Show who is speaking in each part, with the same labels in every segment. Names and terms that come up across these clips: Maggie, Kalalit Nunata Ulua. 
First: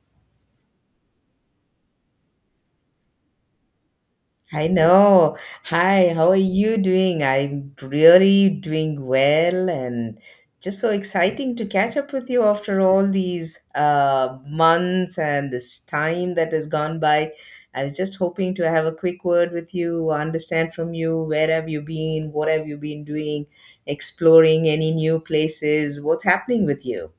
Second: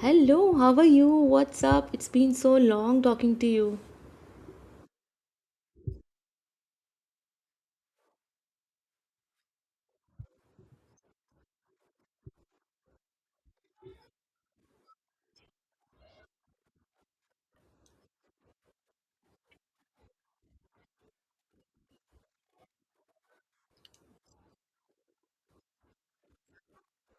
Speaker 1: Hello, how are you? What's up? It's been so long talking to you.
Speaker 2: I know. Hi, how are you doing? I'm really doing well and just so exciting to catch up with you after all these months and this time that has gone by. I was just hoping to have a quick word with you, understand from you where have you been, what have you been doing, exploring any new places, what's happening with you?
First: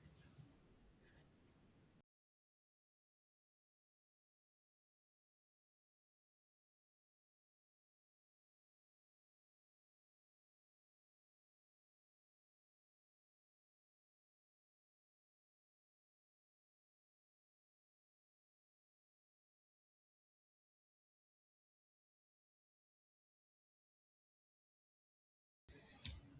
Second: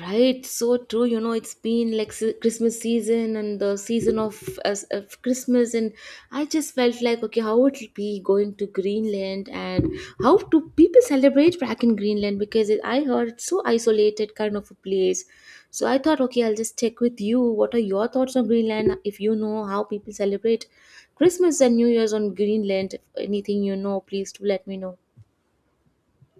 Speaker 1: Right, so true. You know, it's been like Christmas season and the season of Christmas, and I just felt like, okay, how would it be going to Greenland and how do people celebrate back in Greenland? I heard it's so isolated kind of a place. So I thought, okay, I'll just check with you. What are your thoughts on Greenland? If you know how people celebrate Christmas and New Year's on Greenland, if anything you know, please do let me know.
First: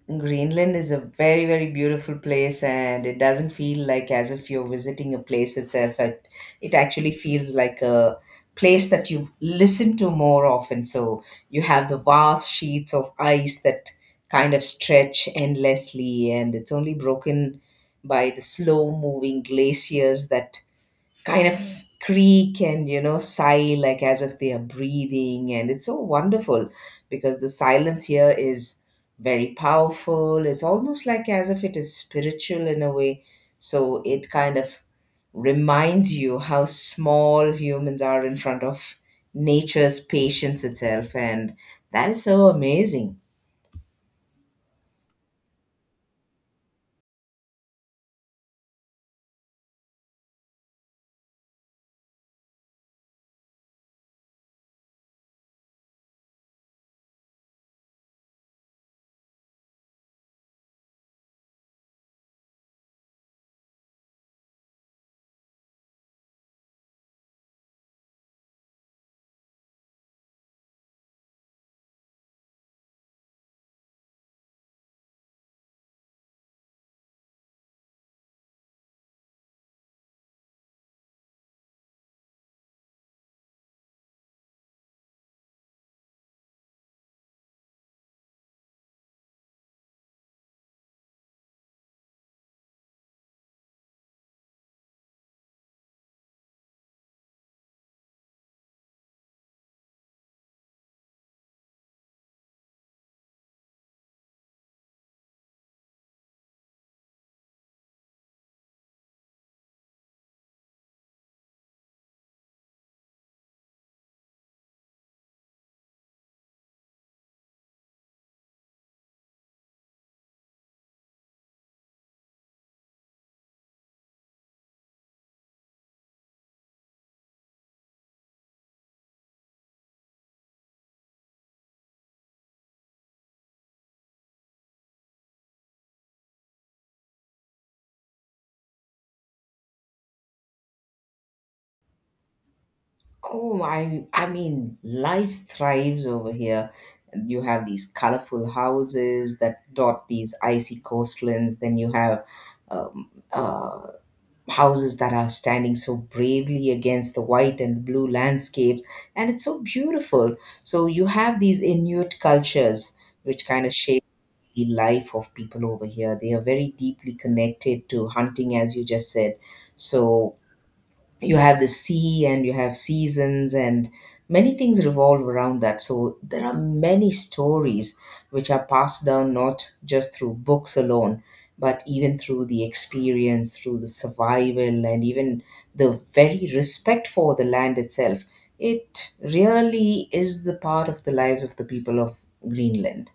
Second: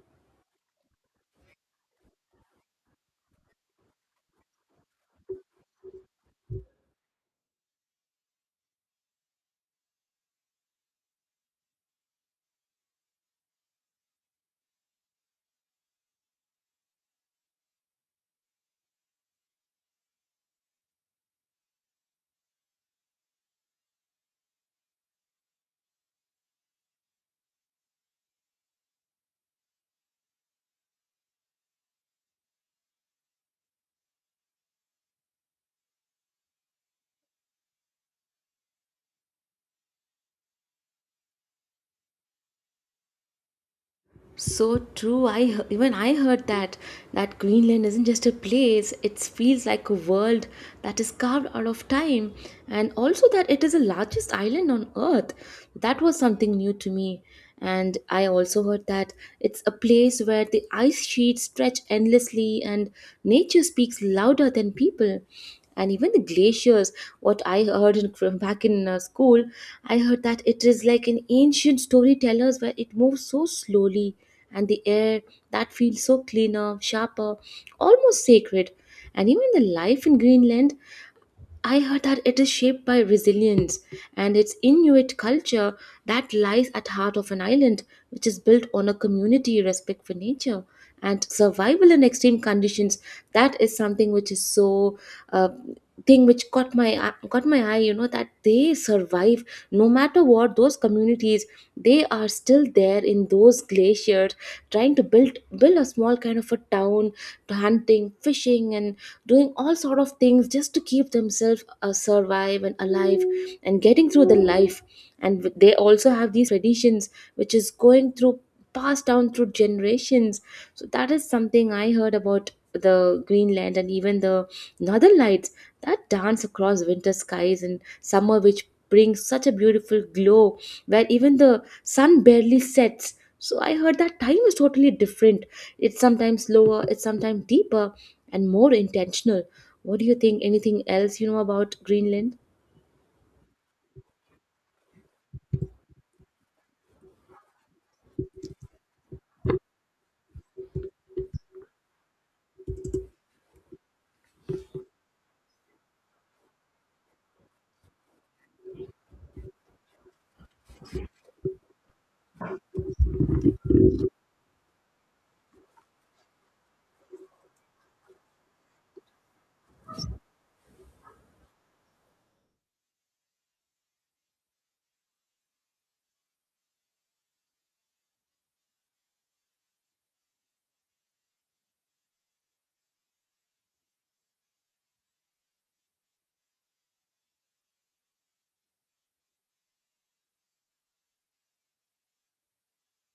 Speaker 2: Greenland is a very, very beautiful place, and it doesn't feel like as if you're visiting a place itself. It actually feels like a place that you listen to more often. So you have the vast sheets of ice that kind of stretch endlessly, and it's only broken by the slow moving glaciers that kind of creak and sigh like as if they are breathing, and it's so wonderful because the silence here is very powerful. It's almost like as if it is spiritual in a way, so it kind of reminds you how small humans are in front of nature's patience itself, and that is so amazing.
Speaker 1: So true. Even I heard that Greenland isn't just a place. It feels like a world that is carved out of time, and also that it is the largest island on Earth. That was something new to me. And I also heard that it's a place where the ice sheets stretch endlessly, and nature speaks louder than people. And even the glaciers, what I heard from back in school, I heard that it is like an ancient storytellers where it moves so slowly and the air that feels so cleaner, sharper, almost sacred. And even the life in Greenland, I heard that it is shaped by resilience and its Inuit culture that lies at heart of an island which is built on a community respect for nature and survival in extreme conditions. That is something which is so uh, thing which caught my eye. You know that they survive no matter what. Those communities, they are still there in those glaciers, trying to build a small kind of a town, to hunting, fishing, and doing all sort of things just to keep themselves survive and alive and getting through the life, and they also have these traditions which is going through, passed down through generations. So that is something I heard about the Greenland. And even the northern lights that dance across winter skies and summer, which brings such a beautiful glow where even the sun barely sets, so I heard that time is totally different. It's sometimes slower, it's sometimes deeper and more intentional. What do you think? Anything else you know about Greenland?
Speaker 2: Oh, I mean, life thrives over here. You have these colorful houses that dot these icy coastlines. Then you have um, uh, houses that are standing so bravely against the white and the blue landscapes, and it's so beautiful. So you have these Inuit cultures which kind of shape the life of people over here. They are very deeply connected to hunting, as you just said. So you have the sea and you have seasons, and many things revolve around that, so there are many stories which are passed down not just through books alone, but even through the experience, through the survival, and even the very respect for the land itself. It really is the part of the lives of the people of Greenland.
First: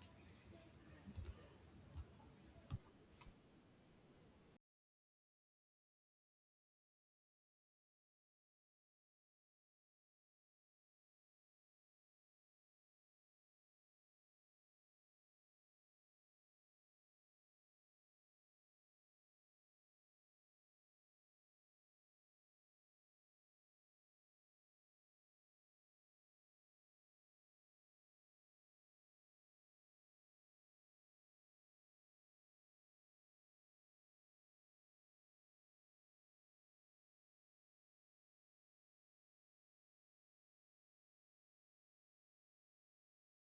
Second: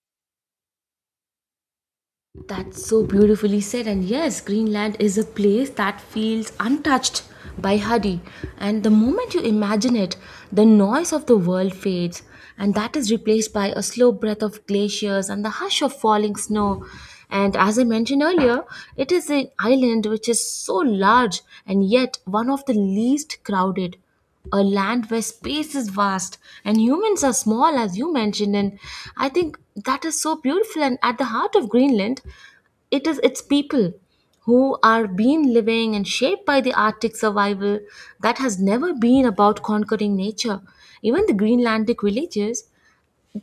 Speaker 1: That's so beautifully said. And yes, Greenland is a place that feels untouched by hurry. And the moment you imagine it, the noise of the world fades, and that is replaced by a slow breath of glaciers and the hush of falling snow. And as I mentioned earlier, it is an island which is so large and yet one of the least crowded, a land where space is vast and humans are small, as you mentioned. And I think that is so beautiful. And at the heart of Greenland, it is its people, who are being living and shaped by the arctic survival that has never been about conquering nature. Even the Greenlandic villages,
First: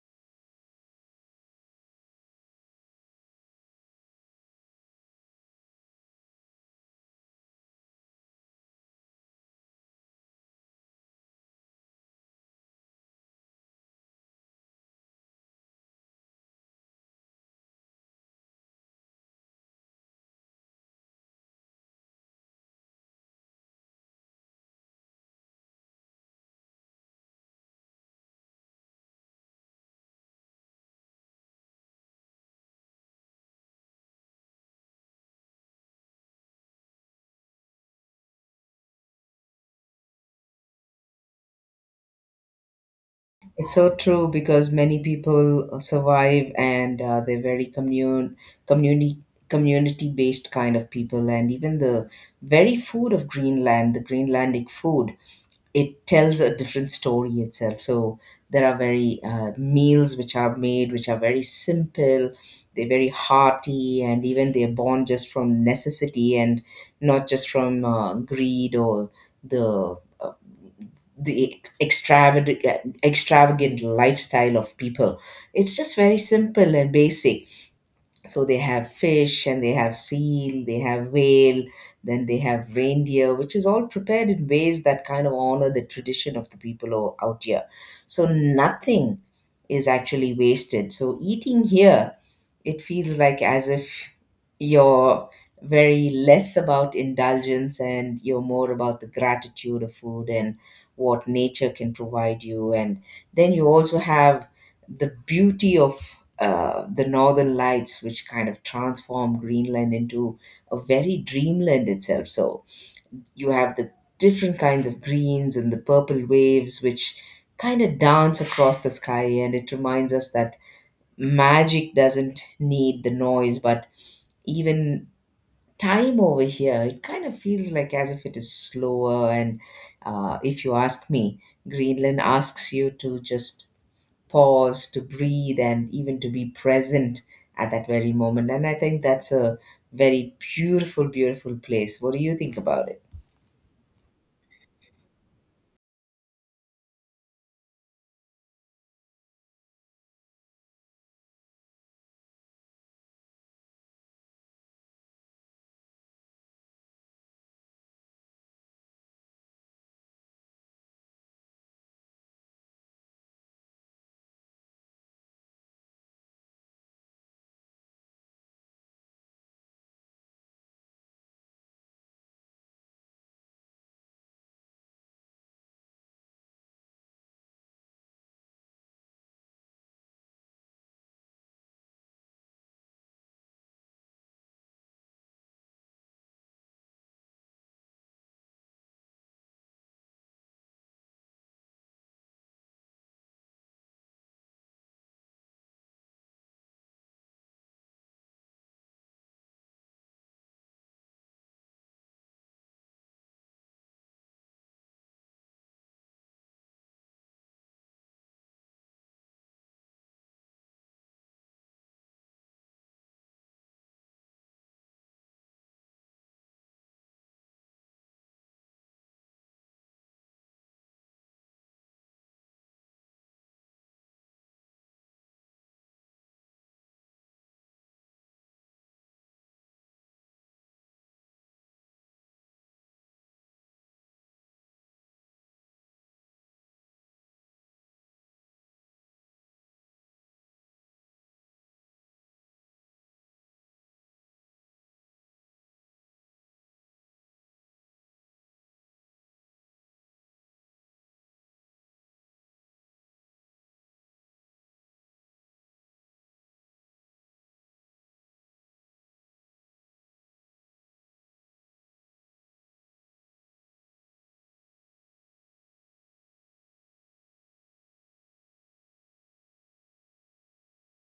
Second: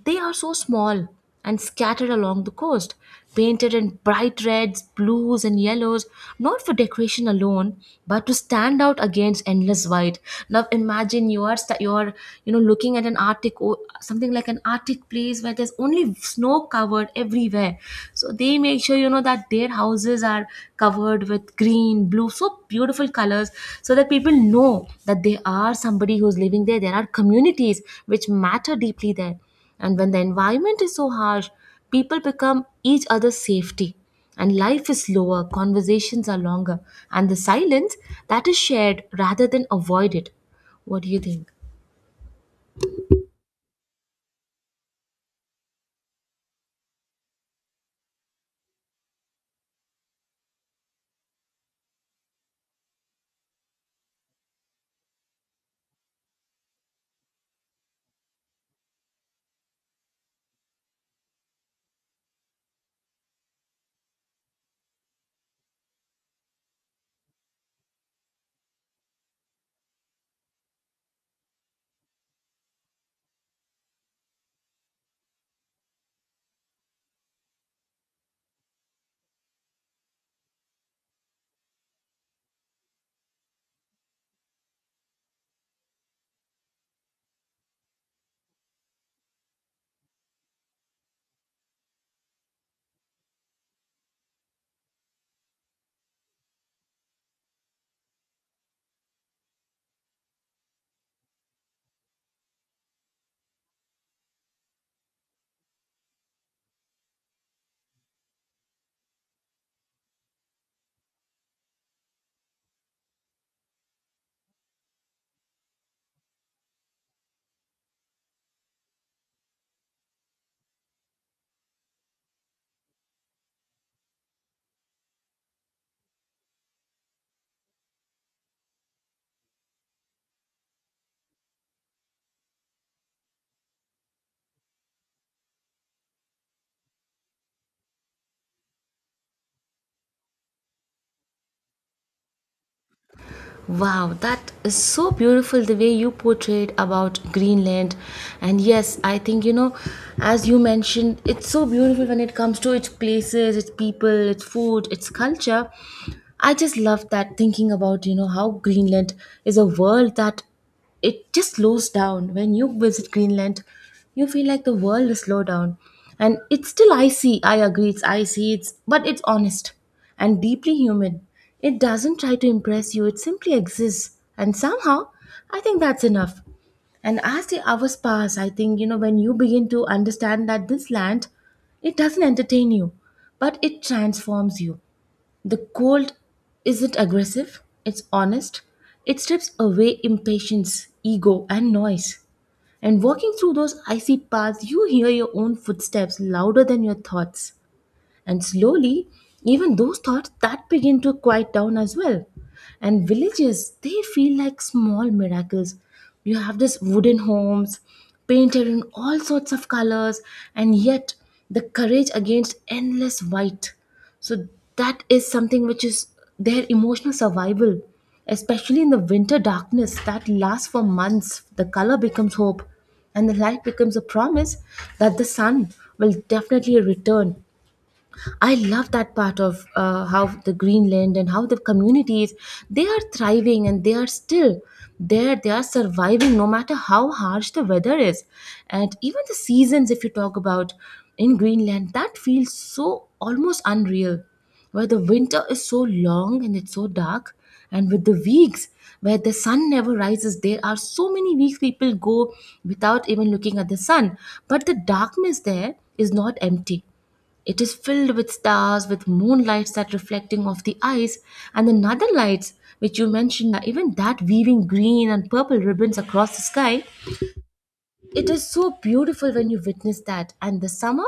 Speaker 1: they are so small and scattered along the coast, painted in bright reds, blues, and yellows, not for decoration alone, but to stand out against endless white. Now imagine you are you are, you know, looking at an something like an Arctic place where there's only snow covered everywhere. So they make sure, you know, that their houses are covered with green, blue, so beautiful colors, so that people know that they are somebody who's living there. There are communities which matter deeply there. And when the environment is so harsh, people become each other's safety. And life is slower, conversations are longer, and the silence that is shared rather than avoided. What do you think?
Speaker 2: It's so true because many people survive and community community based kind of people, and even the very food of Greenland, the Greenlandic food, it tells a different story itself. So there are very meals which are made which are very simple, they're very hearty, and even they're born just from necessity and not just from greed or the uh, the extravagant lifestyle of people. It's just very simple and basic. So they have fish, and they have seal, they have whale, then they have reindeer, which is all prepared in ways that kind of honor the tradition of the people out here. So nothing is actually wasted. So eating here, it feels like as if you're very less about indulgence and you're more about the gratitude of food and what nature can provide you. And then you also have the beauty of the northern lights, which kind of transform Greenland into a very dreamland itself. So you have the different kinds of greens and the purple waves, which kind of dance across the sky. And it reminds us that magic doesn't need the noise, but even time over here, it kind of feels like as if it is slower, and if you ask me, Greenland asks you to just pause, to breathe, and even to be present at that very moment. And I think that's a very beautiful place. What do you think about it?
Speaker 1: Wow, that is so beautiful the way you portrayed about Greenland. And yes, I think, you know, as you mentioned, it's so beautiful when it comes to its places, its people, its food, its culture. I just love that thinking about, you know, how Greenland is a world that it just slows down. When you visit Greenland, you feel like the world is slow down. And it's still icy, I agree, it's icy, it's but it's honest and deeply human. It doesn't try to impress you, it simply exists, and somehow I think that's enough. And as the hours pass, I think, you know, when you begin to understand that this land, it doesn't entertain you, but it transforms you. The cold isn't aggressive, it's honest. It strips away impatience, ego, and noise. And walking through those icy paths, you hear your own footsteps louder than your thoughts. And slowly, even those thoughts that begin to quiet down as well. And villages, they feel like small miracles. You have this wooden homes painted in all sorts of colors, and yet the courage against endless white. So that is something which is their emotional survival, especially in the winter darkness that lasts for months. The color becomes hope, and the light becomes a promise that the sun will definitely return. I love that part of how the Greenland and how the communities, they are thriving and they are still there. They are surviving no matter how harsh the weather is, and even the seasons. If you talk about in Greenland, that feels so almost unreal, where the winter is so long and it's so dark, and with the weeks where the sun never rises, there are so many weeks people go without even looking at the sun. But the darkness there is not empty, it is filled with stars, with moonlights that reflecting off the ice, and the northern lights, which you mentioned, even that weaving green and purple ribbons across the sky. It is so beautiful when you witness that. And the summer,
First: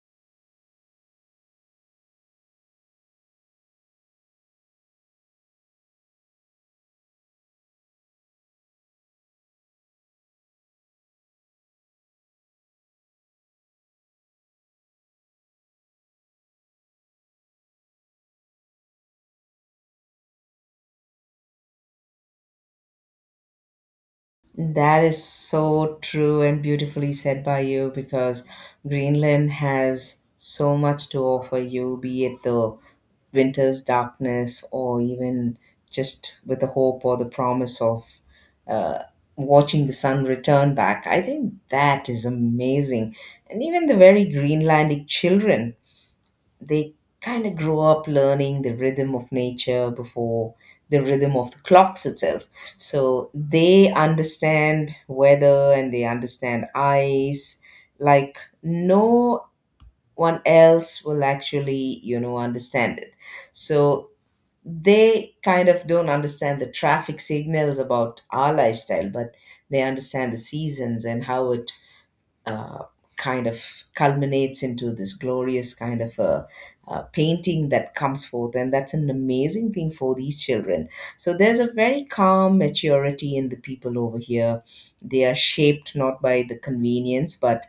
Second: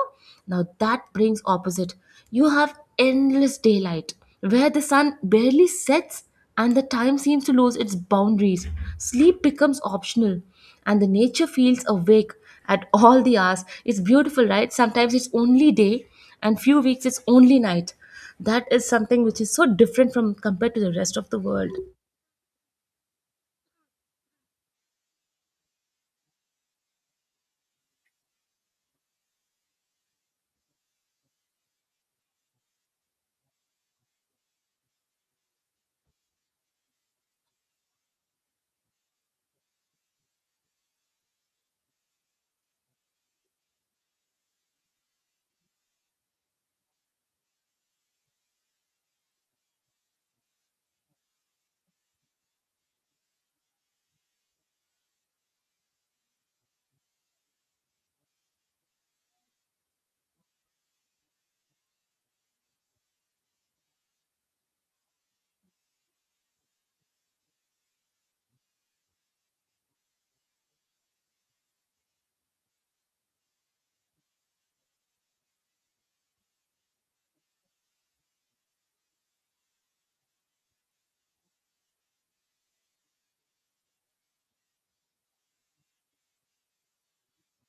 Speaker 1: now that brings opposite. You have endless daylight where the sun barely sets, and the time seems to lose its boundaries. Sleep becomes optional, and the nature feels awake at all the hours. It's beautiful, right? Sometimes it's only day, and few weeks it's only night. That is something which is so different from compared to the rest of the world.
Speaker 2: That is so true and beautifully said by you, because Greenland has so much to offer you, be it the winter's darkness or even just with the hope or the promise of uh, watching the sun return back. I think that is amazing. And even the very Greenlandic children, they kind of grow up learning the rhythm of nature before the rhythm of the clocks itself. So they understand weather and they understand ice like no one else will actually, you know, understand it. So they kind of don't understand the traffic signals about our lifestyle, but they understand the seasons and how it uh, kind of culminates into this glorious kind of a, painting that comes forth. And that's an amazing thing for these children. So there's a very calm maturity in the people over here. They are shaped not by the convenience, but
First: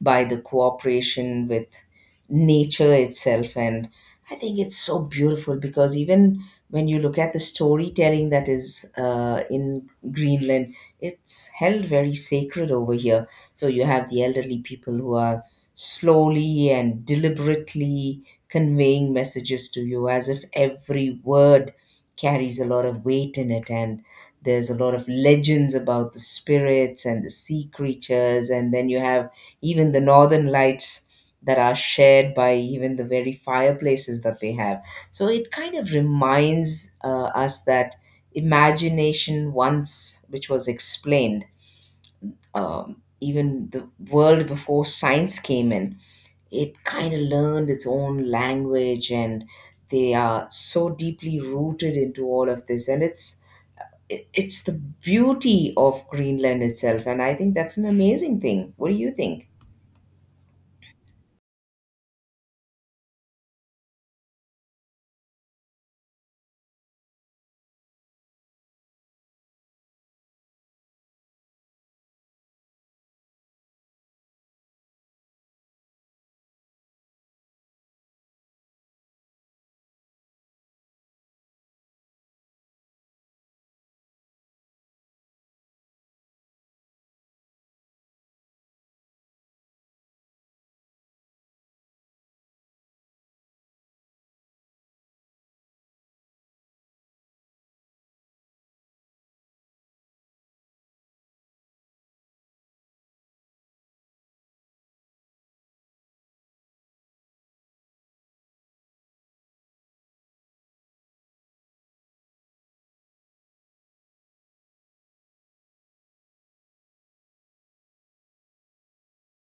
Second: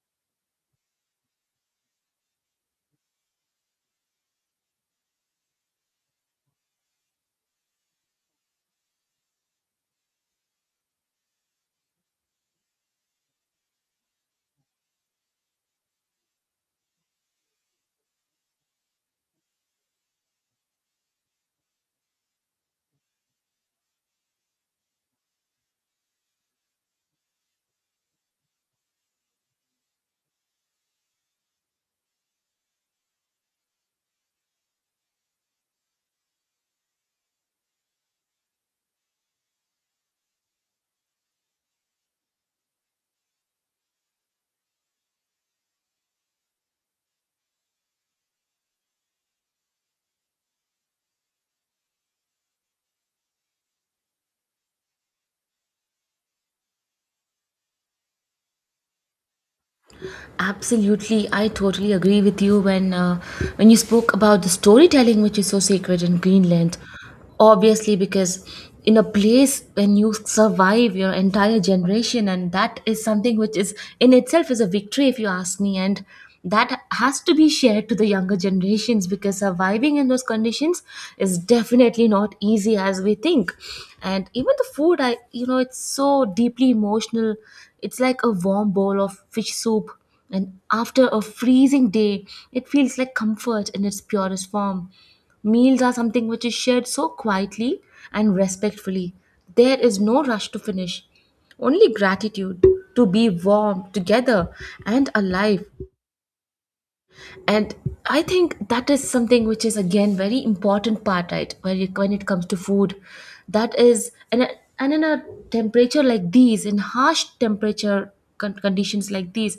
Speaker 2: by the cooperation with nature itself. And I think it's so beautiful, because even when you look at the storytelling that is in Greenland, it's held very sacred over here. So you have the elderly people who are slowly and deliberately conveying messages to you as if every word carries a lot of weight in it. And there's a lot of legends about the spirits and the sea creatures, and then you have even the northern lights that are shared by even the very fireplaces that they have. So it kind of reminds us that imagination, once which was explained, even the world before science came in, it kind of learned its own language, and they are so deeply rooted into all of this. And it's it's the beauty of Greenland itself, and I think that's an amazing thing. What do you think?
Speaker 1: Absolutely, I totally agree with you when you spoke about the storytelling, which is so sacred in Greenland. Obviously, because in a place when you survive your entire generation, and that is something which is in itself is a victory, if you ask me, and that has to be shared to the younger generations, because surviving in those conditions is definitely not easy as we think. And even the food, I, you know, it's so deeply emotional. It's like a warm bowl of fish soup, and after a freezing day, it feels like comfort in its purest form. Meals are something which is shared so quietly and respectfully. There is no rush to finish, only gratitude to be warm together and alive. And I think that is something which is again very important part, right, when it comes to food. That is, and in a temperature like these, in harsh temperature conditions like these,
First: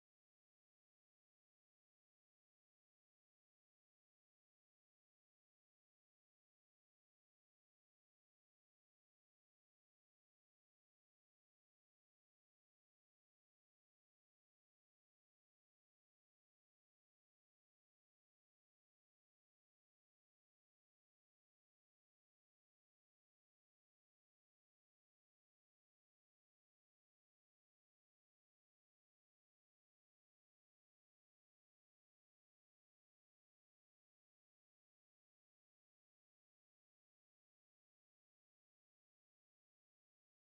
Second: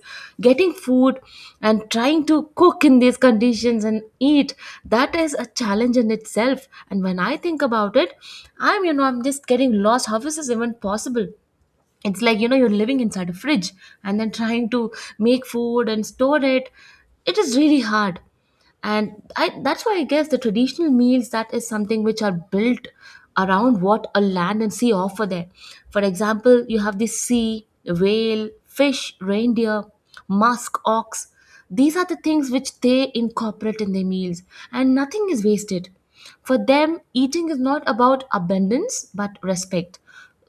Speaker 1: getting food and trying to cook in these conditions and eat, that is a challenge in itself. And when I think about it, I'm, you know, I'm just getting lost, how is this even possible. It's like, you know, you're living inside a fridge and then trying to make food and store it. It is really hard. And I, that's why I guess the traditional meals, that is something which are built around what a land and sea offer there. For example, you have the sea, whale, fish, reindeer, musk ox. These are the things which they incorporate in their meals, and nothing is wasted. For them, eating is not about abundance but respect.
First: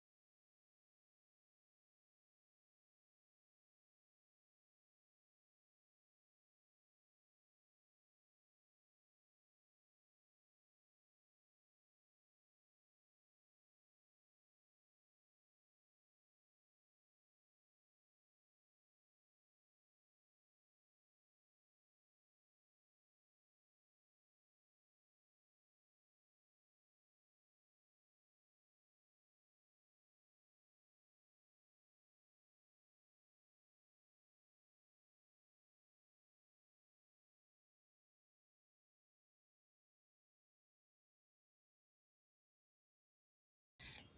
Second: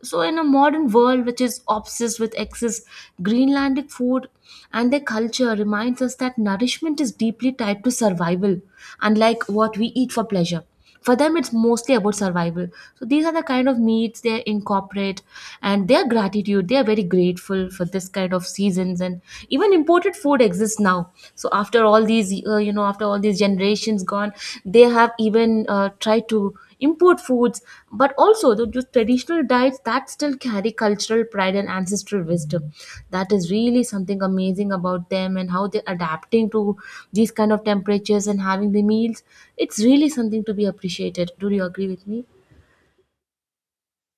Speaker 1: So, in a modern world which is obsessed with excess, Greenlandic food and their culture reminds us that nourishment is deeply tied to survival, unlike what we eat for pleasure. For them, it's mostly about survival. So, these are the kind of meats they incorporate, and their gratitude, they are very grateful for this kind of seasons. And even imported food exists now. So, after all these, you know, after all these generations gone, they have even tried to import foods, but also the traditional diets that still carry cultural pride and ancestral wisdom. That is really something amazing about them and how they're adapting to these kind of temperatures and having the meals. It's really something to be appreciated. Do you agree with me?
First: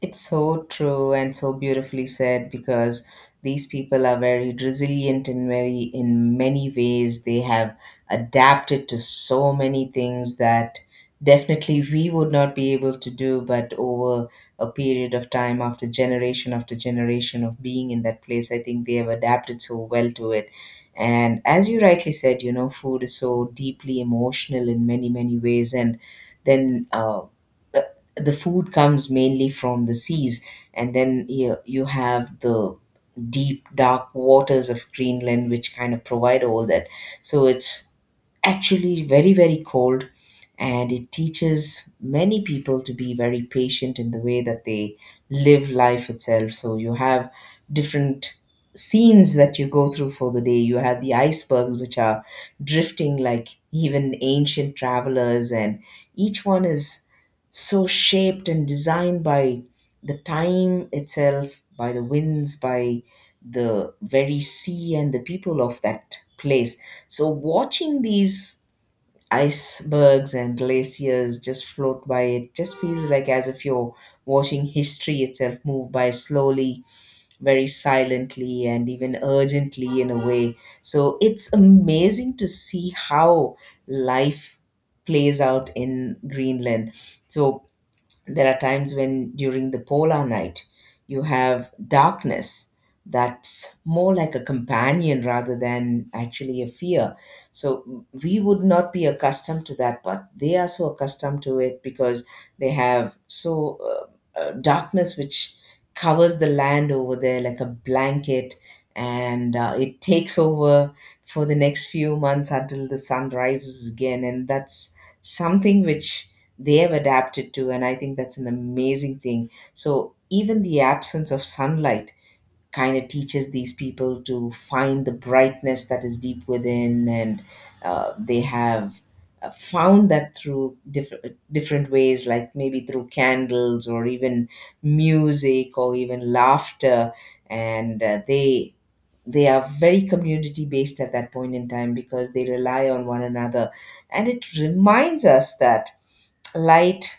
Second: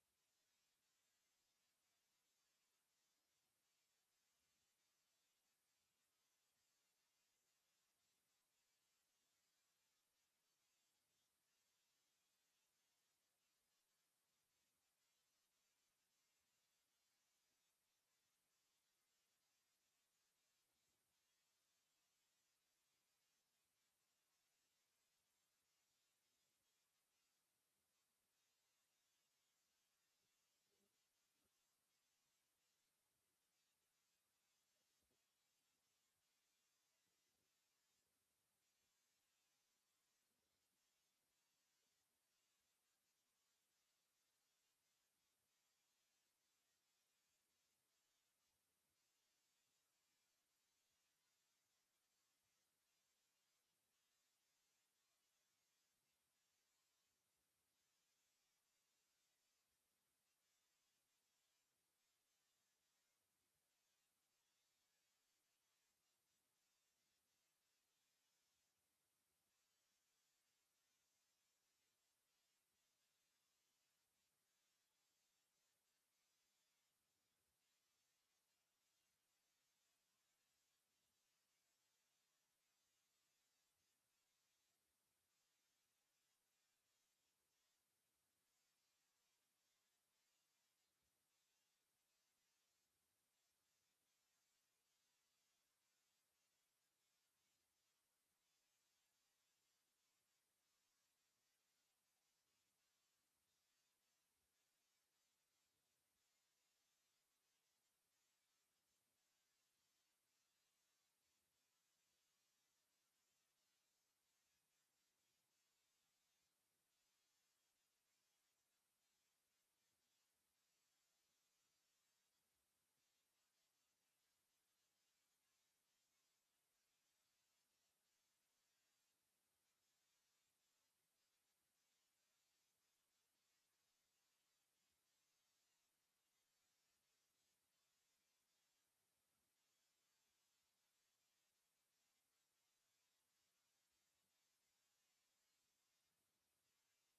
Speaker 2: It's so true and so beautifully said, because these people are very resilient and very, in many ways, they have adapted to so many things that definitely we would not be able to do. But over a period of time, after generation of being in that place, I think they have adapted so well to it. And as you rightly said, you know, food is so deeply emotional in many, many ways. And then, the food comes mainly from the seas, and then you have the deep dark waters of Greenland which kind of provide all that. So it's actually very, very cold. And it teaches many people to be very patient in the way that they live life itself. So you have different scenes that you go through for the day. You have the icebergs, which are drifting like even ancient travelers, and each one is so shaped and designed by the time itself, by the winds, by the very sea and the people of that place. So watching these icebergs and glaciers just float by, it just feels like as if you're watching history itself move by slowly, very silently, and even urgently in a way. So it's amazing to see how life plays out in Greenland. So there are times when during the polar night you have darkness that's more like a companion rather than actually a fear. So we would not be accustomed to that, but they are so accustomed to it because they have so darkness which covers the land over there like a blanket, and it takes over for the next few months until the sun rises again. And that's something which they have adapted to, and I think that's an amazing thing. So even the absence of sunlight kind of teaches these people to find the brightness that is deep within. And they have found that through different ways, like maybe through candles or even music or even laughter. And they are very community based at that point in time, because they rely on one another, and it reminds us that light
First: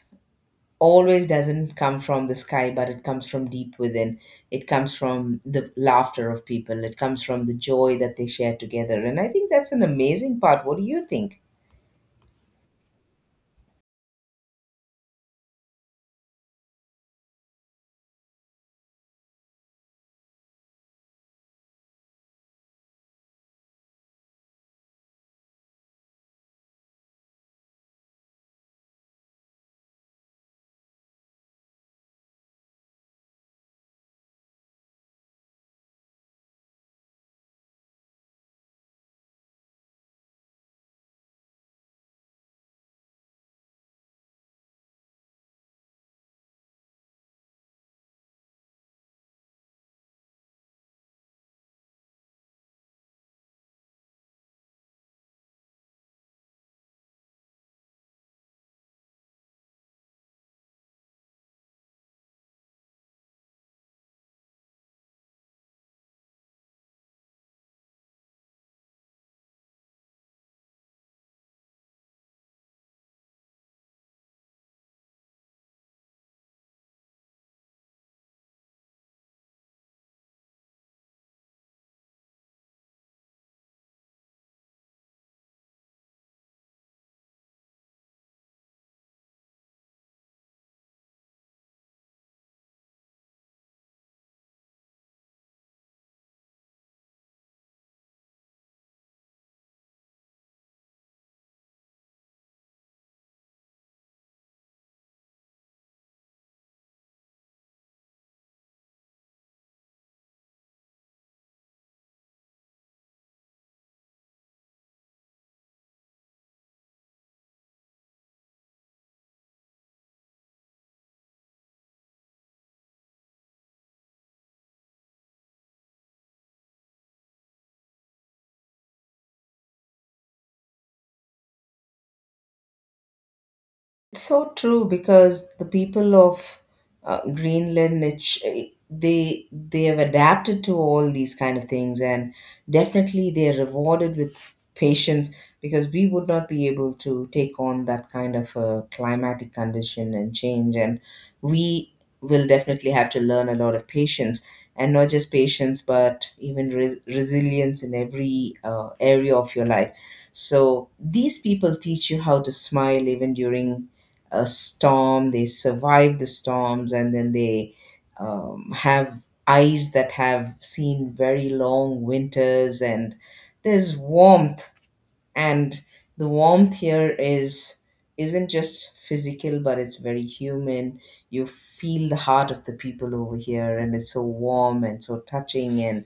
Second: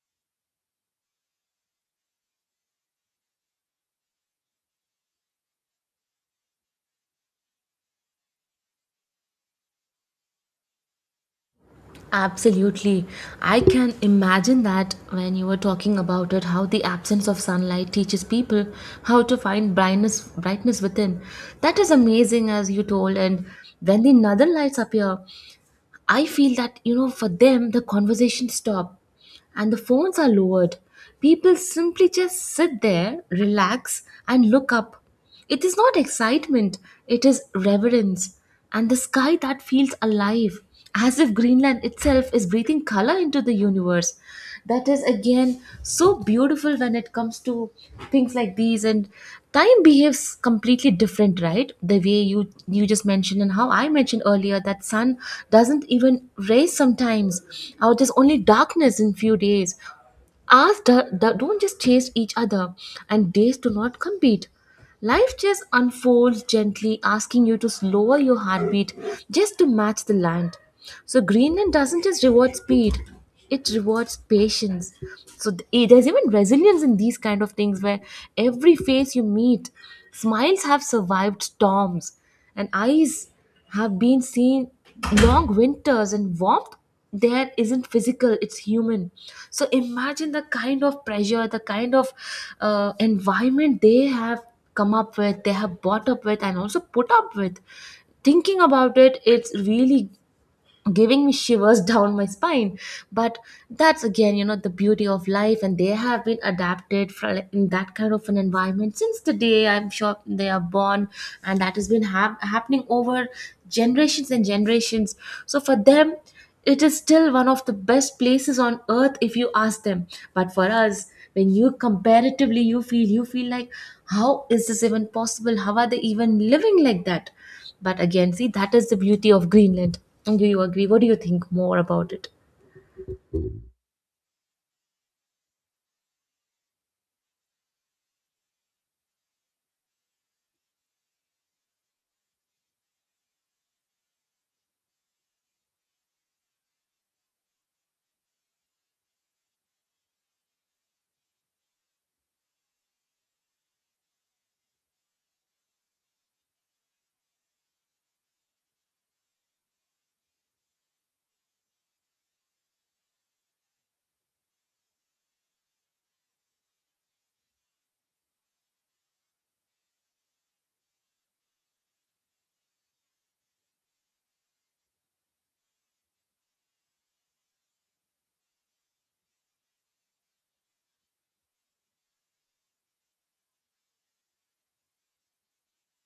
Speaker 2: always doesn't come from the sky, but it comes from deep within. It comes from the laughter of people. It comes from the joy that they share together. And I think that's an amazing part. What do you think?
Speaker 1: Absolutely. I can imagine that when you were talking about it, how the absence of sunlight teaches people how to find brightness within. That is amazing as you told. And when the northern lights appear, I feel that, you know, for them, the conversation stop and the phones are lowered. People simply just sit there, relax, and look up. It is not excitement, it is reverence. And the sky that feels alive, as if Greenland itself is breathing color into the universe. That is again so beautiful when it comes to things like these. And time behaves completely different, right, the way you just mentioned, and how I mentioned earlier that sun doesn't even rays sometimes out. It is only darkness in few days. Ask don't just chase each other, and days do not compete. Life just unfolds gently, asking you to lower your heartbeat just to match the land. So Greenland doesn't just reward speed; it rewards patience. There's even resilience in these kind of things, where every face you meet, smiles have survived storms, and eyes have been seen long winters and warmth. There isn't physical, it's human. So imagine the kind of pressure, the kind of environment they have come up with, they have bought up with, and also put up with. Thinking about it, it's really giving me shivers down my spine. But that's again, you know, the beauty of life, and they have been adapted for, like, in that kind of an environment since the day, I'm sure, they are born. And that has been happening over generations and generations. So for them, it is still one of the best places on earth if you ask them. But for us, when you comparatively, you feel, you feel like, how is this even possible? How are they even living like that? But again, see, that is the beauty of Greenland. Do you agree? What do you think more about it?
Speaker 2: It's so true, because the people of Greenland, they have adapted to all these kind of things, and definitely they are rewarded with patience, because we would not be able to take on that kind of a climatic condition and change, and we will definitely have to learn a lot of patience, and not just patience, but even resilience in every area of your life. So these people teach you how to smile even during a storm. They survive the storms, and then they have eyes that have seen very long winters, and there's warmth, and the warmth here is isn't just physical, but it's very human. You feel the heart of the people over here, and it's so warm and so touching. And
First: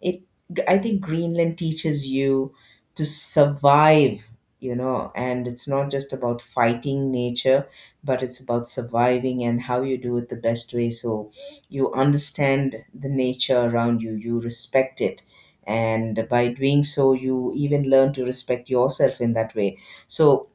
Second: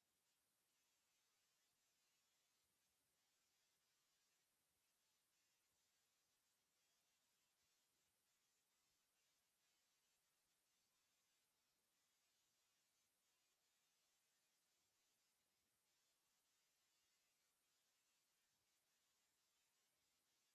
Speaker 2: it, I think Greenland teaches you to survive, you know, and it's not just about fighting nature, but it's about surviving and how you do it the best way. So you understand the nature around you, you respect it, and by doing so, you even learn to respect yourself in that way. So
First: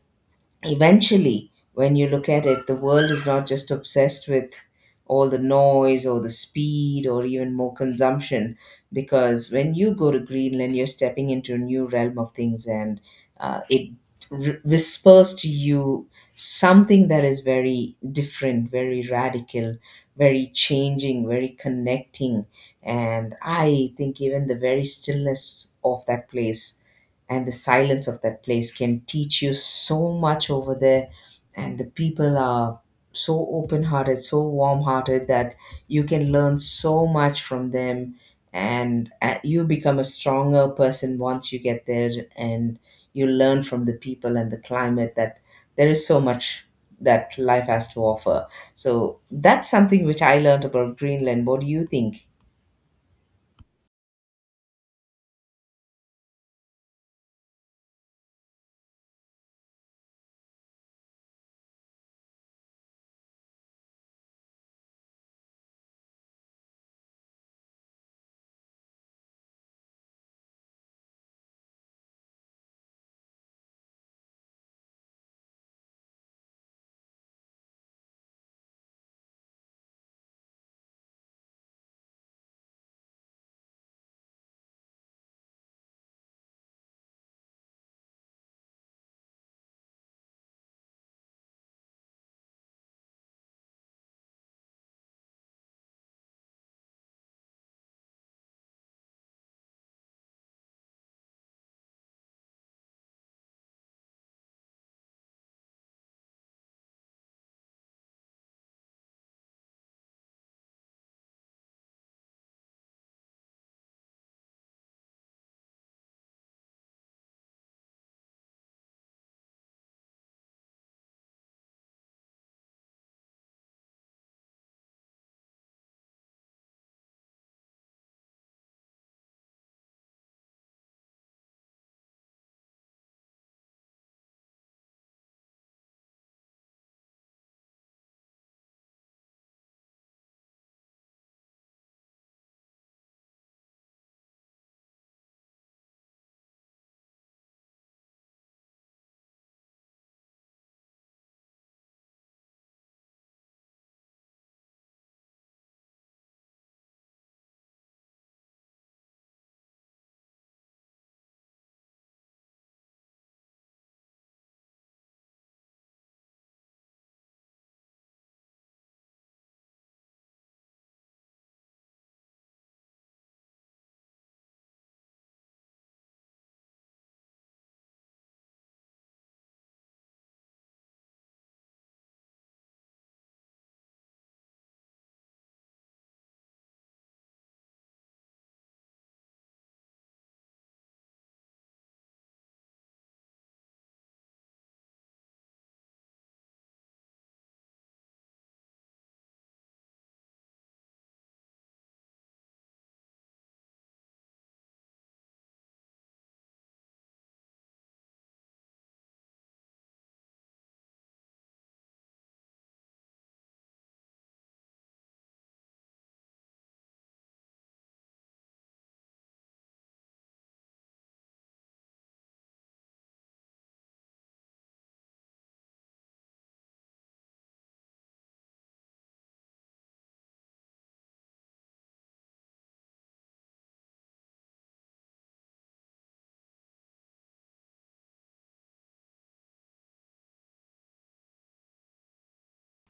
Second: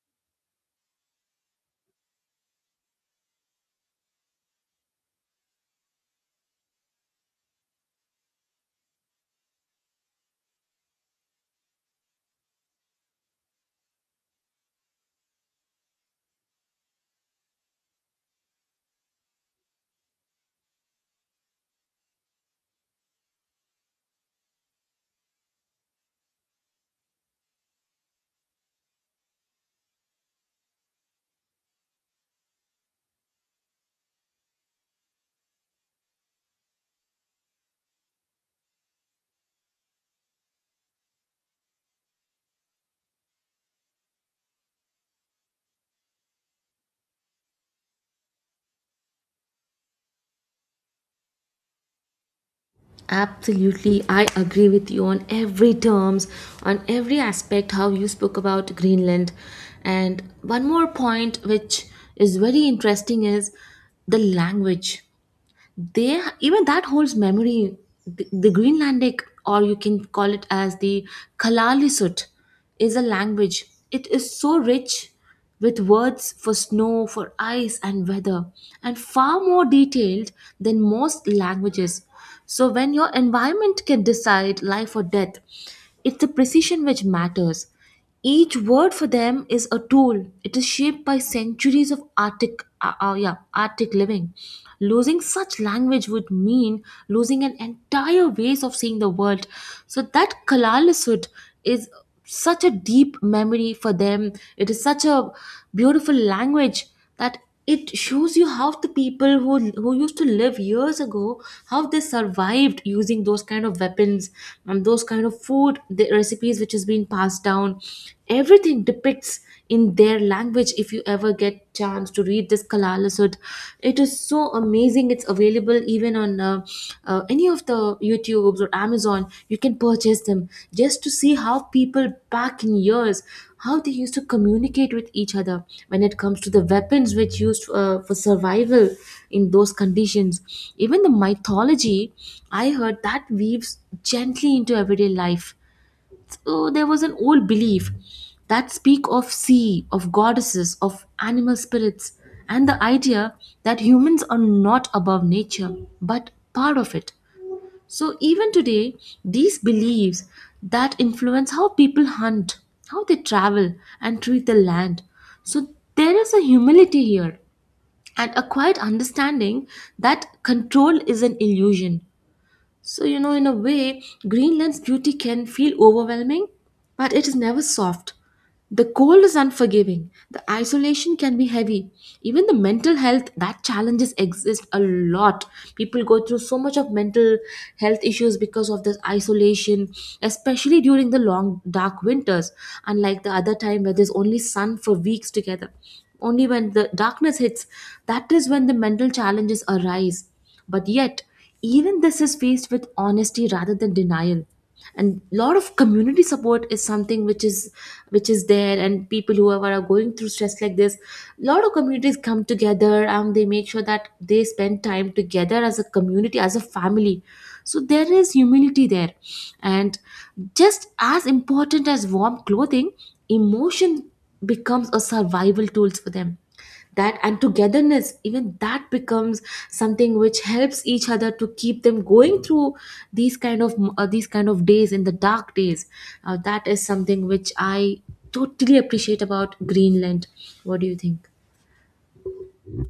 Speaker 2: eventually, when you look at it, the world is not just obsessed with all the noise or the speed or even more consumption. Because when you go to Greenland, you're stepping into a new realm of things, and it whispers to you something that is very different, very radical, very changing, very connecting. And I think even the very stillness of that place and the silence of that place can teach you so much over there, and the people are so open hearted, so warm hearted that you can learn so much from them. And you become a stronger person once you get there, and you learn from the people and the climate that there is so much that life has to offer. So that's something which I learned about Greenland. What do you think?
Speaker 1: Absolutely, I agree with you on every terms, on every aspect how you spoke about Greenland. And one more point which is very interesting is the language. They even that holds memory. The Greenlandic, or you can call it as the Kalaallisut, is a language. It is so rich with words for snow, for ice and weather, and far more detailed than most languages. So when your environment can decide life or death, it's the precision which matters. Each word for them is a tool. It is shaped by centuries of Arctic, yeah, Arctic living. Losing such language would mean losing an entire ways of seeing the world. So that Kalalasud is such a deep memory for them. It is such a beautiful language, that it shows you how the people who used to live years ago, how they survived using those kind of weapons and those kind of food, the recipes which has been passed down. Everything depicts in their language. If you ever get chance to read this Kalalasud, it is so amazing. It's available even on any of the YouTubes or Amazon, you can purchase them, just to see how people back in years, how they used to communicate with each other when it comes to the weapons which used for survival in those conditions. Even the mythology, I heard, that weaves gently into everyday life. So there was an old belief that speak of sea, of goddesses, of animal spirits, and the idea that humans are not above nature, but part of it. So, even today, these beliefs that influence how people hunt, how they travel, and treat the land. So, there is a humility here and a quiet understanding that control is an illusion. So, you know, in a way, Greenland's beauty can feel overwhelming, but it is never soft. The cold is unforgiving, the isolation can be heavy. Even the mental health, that challenges exist a lot. People go through so much of mental health issues because of this isolation, especially during the long dark winters, unlike the other time where there's only sun for weeks together. Only when the darkness hits, that is when the mental challenges arise. But yet, even this is faced with honesty rather than denial, and a lot of community support is something which is there, and people whoever are going through stress like this, a lot of communities come together and they make sure that they spend time together as a community, as a family. So there is humility there, and just as important as warm clothing, emotion becomes a survival tools for them. That and togetherness, even that becomes something which helps each other to keep them going through these kind of days, in the dark days. That is something which I totally appreciate about Greenland. What do you think?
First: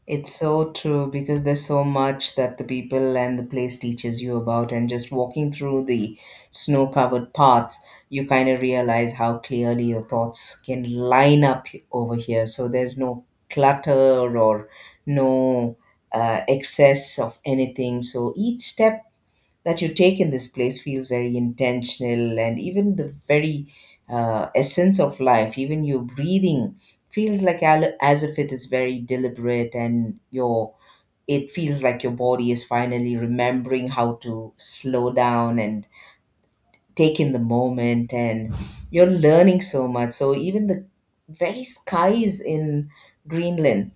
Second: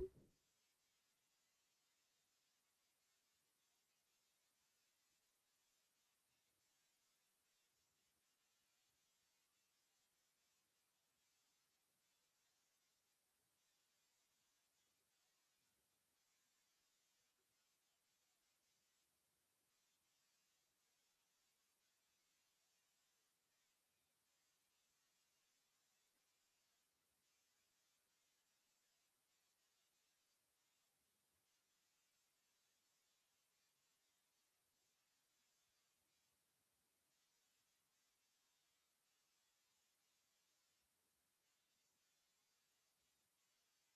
Speaker 2: It's so true, because there's so much that the people and the place teaches you about, and just walking through the snow covered paths, you kind of realize how clearly your thoughts can line up over here. So there's no clutter or no excess of anything. So each step that you take in this place feels very intentional, and even the very essence of life, even your breathing, feels like as if it is very deliberate, and your, it feels like your body is finally remembering how to slow down and take in the moment, and you're learning so much. So even the very skies in Greenland,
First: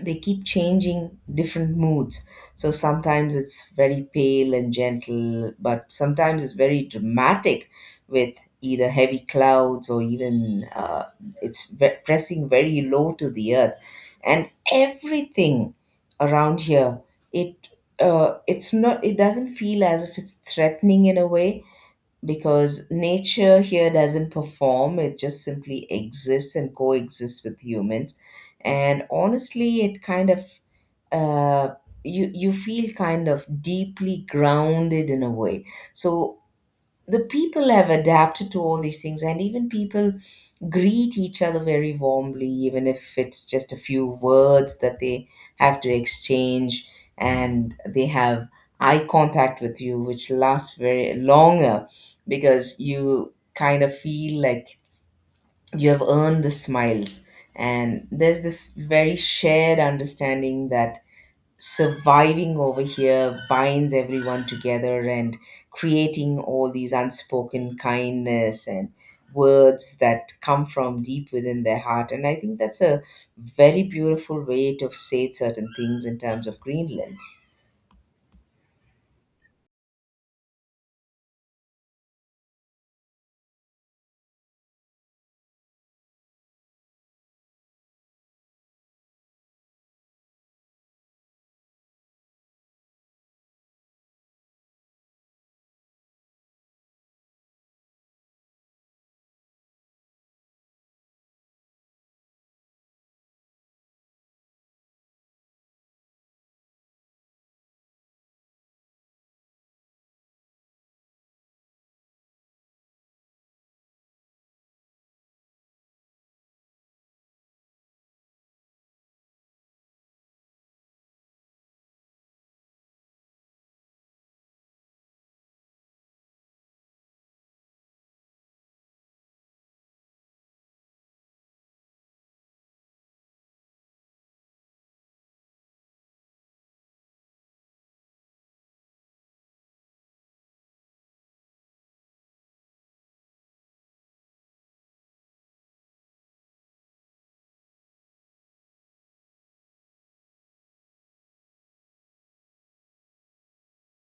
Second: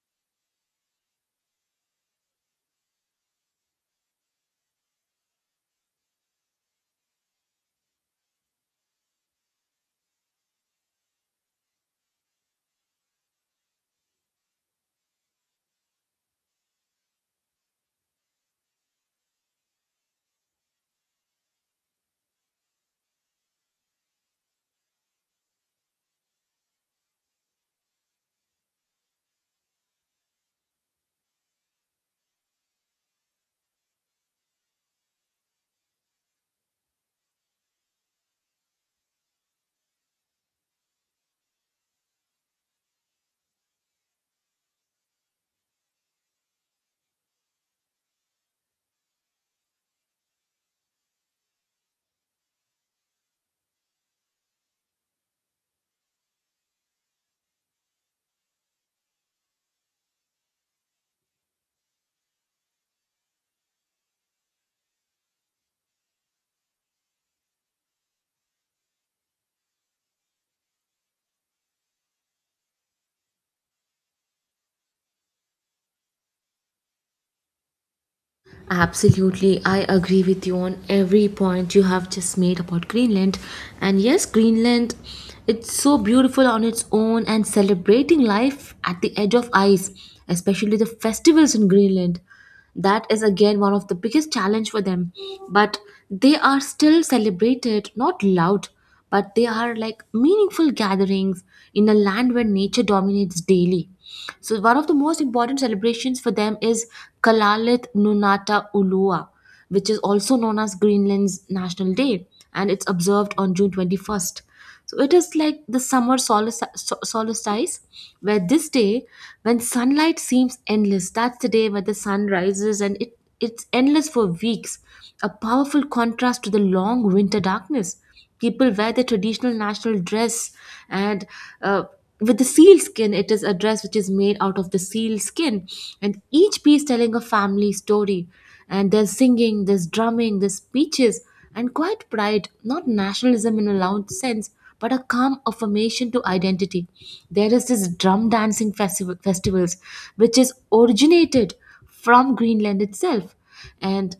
Speaker 2: they keep changing different moods. So sometimes it's very pale and gentle, but sometimes it's very dramatic with either heavy clouds, or even it's pressing very low to the earth. And everything around here, it, it's not, it doesn't feel as if it's threatening in a way, because nature here doesn't perform, it just simply exists and coexists with humans. And honestly, it kind of uh, you feel kind of deeply grounded in a way. So the people have adapted to all these things, and even people greet each other very warmly, even if it's just a few words that they have to exchange, and they have eye contact with you, which lasts very longer, because you kind of feel like you have earned the smiles. And there's this very shared understanding that surviving over here binds everyone together, and creating all these unspoken kindness and words that come from deep within their heart. And I think that's a very beautiful way to say certain things in terms of Greenland.
Speaker 1: Absolutely, I agree with you on every point you have just made about Greenland. And yes, Greenland, it's so beautiful on its own, and celebrating life at the edge of ice, especially the festivals in Greenland. That is again one of the biggest challenge for them, but they are still celebrated, not loud, but they are like meaningful gatherings in a land where nature dominates daily. So one of the most important celebrations for them is Kalalit Nunata Ulua, which is also known as Greenland's National Day, and it's observed on June 21st. So it is like the solstice, where this day, when sunlight seems endless, that's the day where the sun rises and it's endless for weeks, a powerful contrast to the long winter darkness. People wear the traditional national dress, and uh, with the seal skin, it is a dress which is made out of the seal skin, and each piece telling a family story. And there's singing, there's drumming, there's speeches and quiet pride, not nationalism in a loud sense, but a calm affirmation to identity. There is this drum dancing festivals, which is originated from Greenland itself. And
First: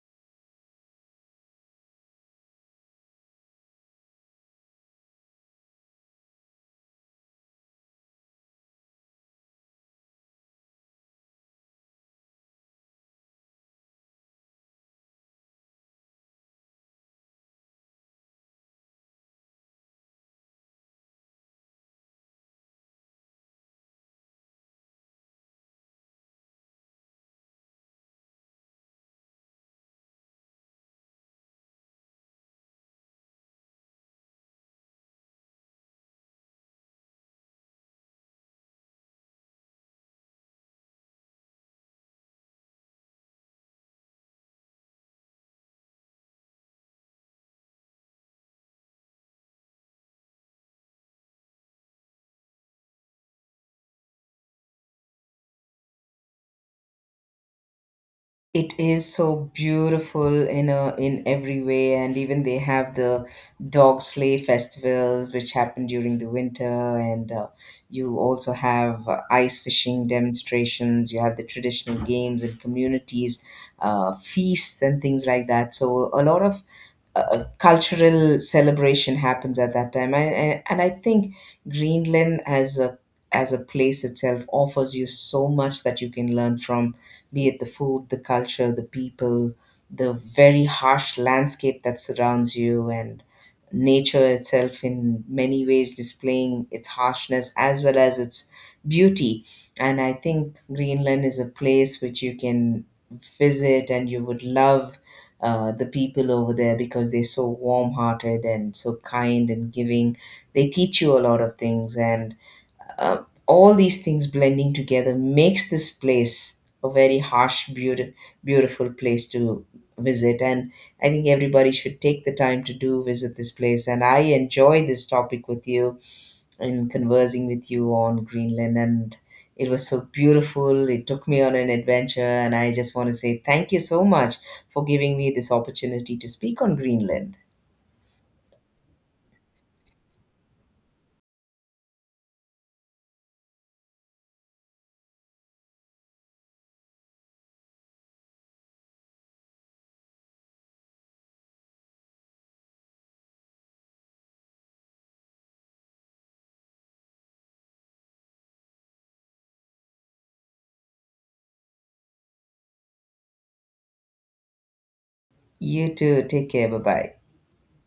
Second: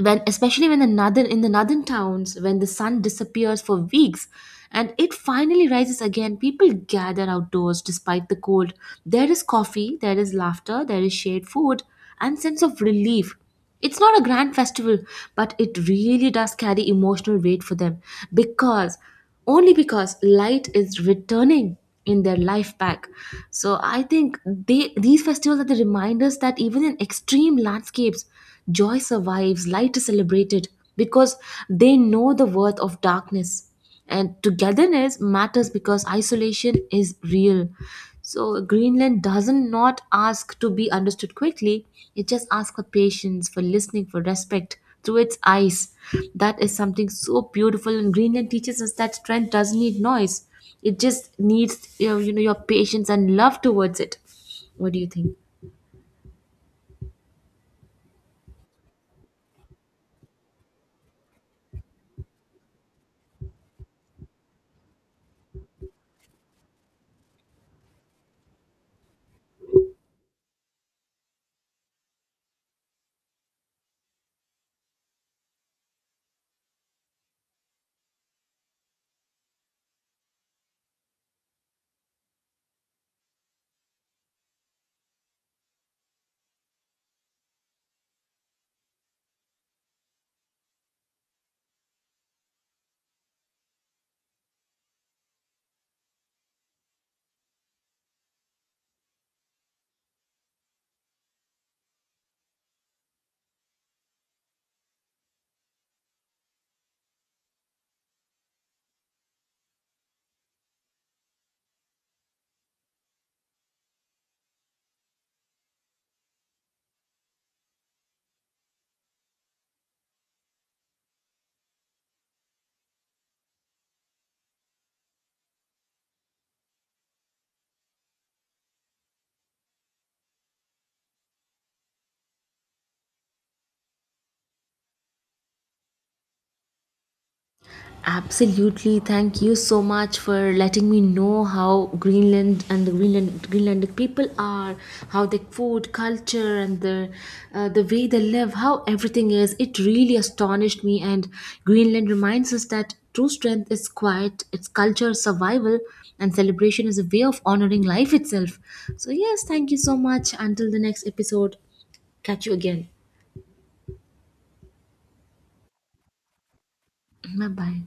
Speaker 1: when, especially when the northern, in the northern towns, when the sun disappears for weeks and it finally rises again, people gather outdoors despite the cold. There is coffee, there is laughter, there is shared food and sense of relief. It's not a grand festival, but it really does carry emotional weight for them, because only because light is returning in their life back. So I think they, these festivals are the reminders that even in extreme landscapes, joy survives, light is celebrated, because they know the worth of darkness, and togetherness matters because isolation is real. So Greenland doesn't not ask to be understood quickly. It just asks for patience, for listening, for respect through its eyes. That is something so beautiful. And Greenland teaches us that strength doesn't need noise. It just needs, you know your patience and love towards it. What do you think?
Speaker 2: It is so beautiful in a, in every way, and even they have the dog sleigh festivals, which happen during the winter, and you also have ice fishing demonstrations. You have the traditional games and communities, feasts and things like that. So a lot of cultural celebration happens at that time, and I think Greenland as a, as a place itself offers you so much that you can learn from, be it the food, the culture, the people, the very harsh landscape that surrounds you, and nature itself in many ways displaying its harshness as well as its beauty. And I think Greenland is a place which you can visit, and you would love the people over there, because they're so warm hearted and so kind and giving. They teach you a lot of things, and uh, all these things blending together makes this place a very harsh, beautiful, beautiful place to visit. And I think everybody should take the time to do visit this place. And I enjoy this topic with you in conversing with you on Greenland, and it was so beautiful. It took me on an adventure, and I just want to say thank you so much for giving me this opportunity to speak on Greenland.
Speaker 1: Absolutely. Thank you so much for letting me know how Greenland and the Greenlandic people are, how their food, culture, and the way they live, how everything is. It really astonished me. And Greenland reminds us that true strength is quiet, its culture, survival, and celebration is a way of honoring life itself. So yes, thank you so much. Until the next episode, catch you again.
Speaker 2: You too. Take care. Bye bye.
Speaker 1: Bye bye.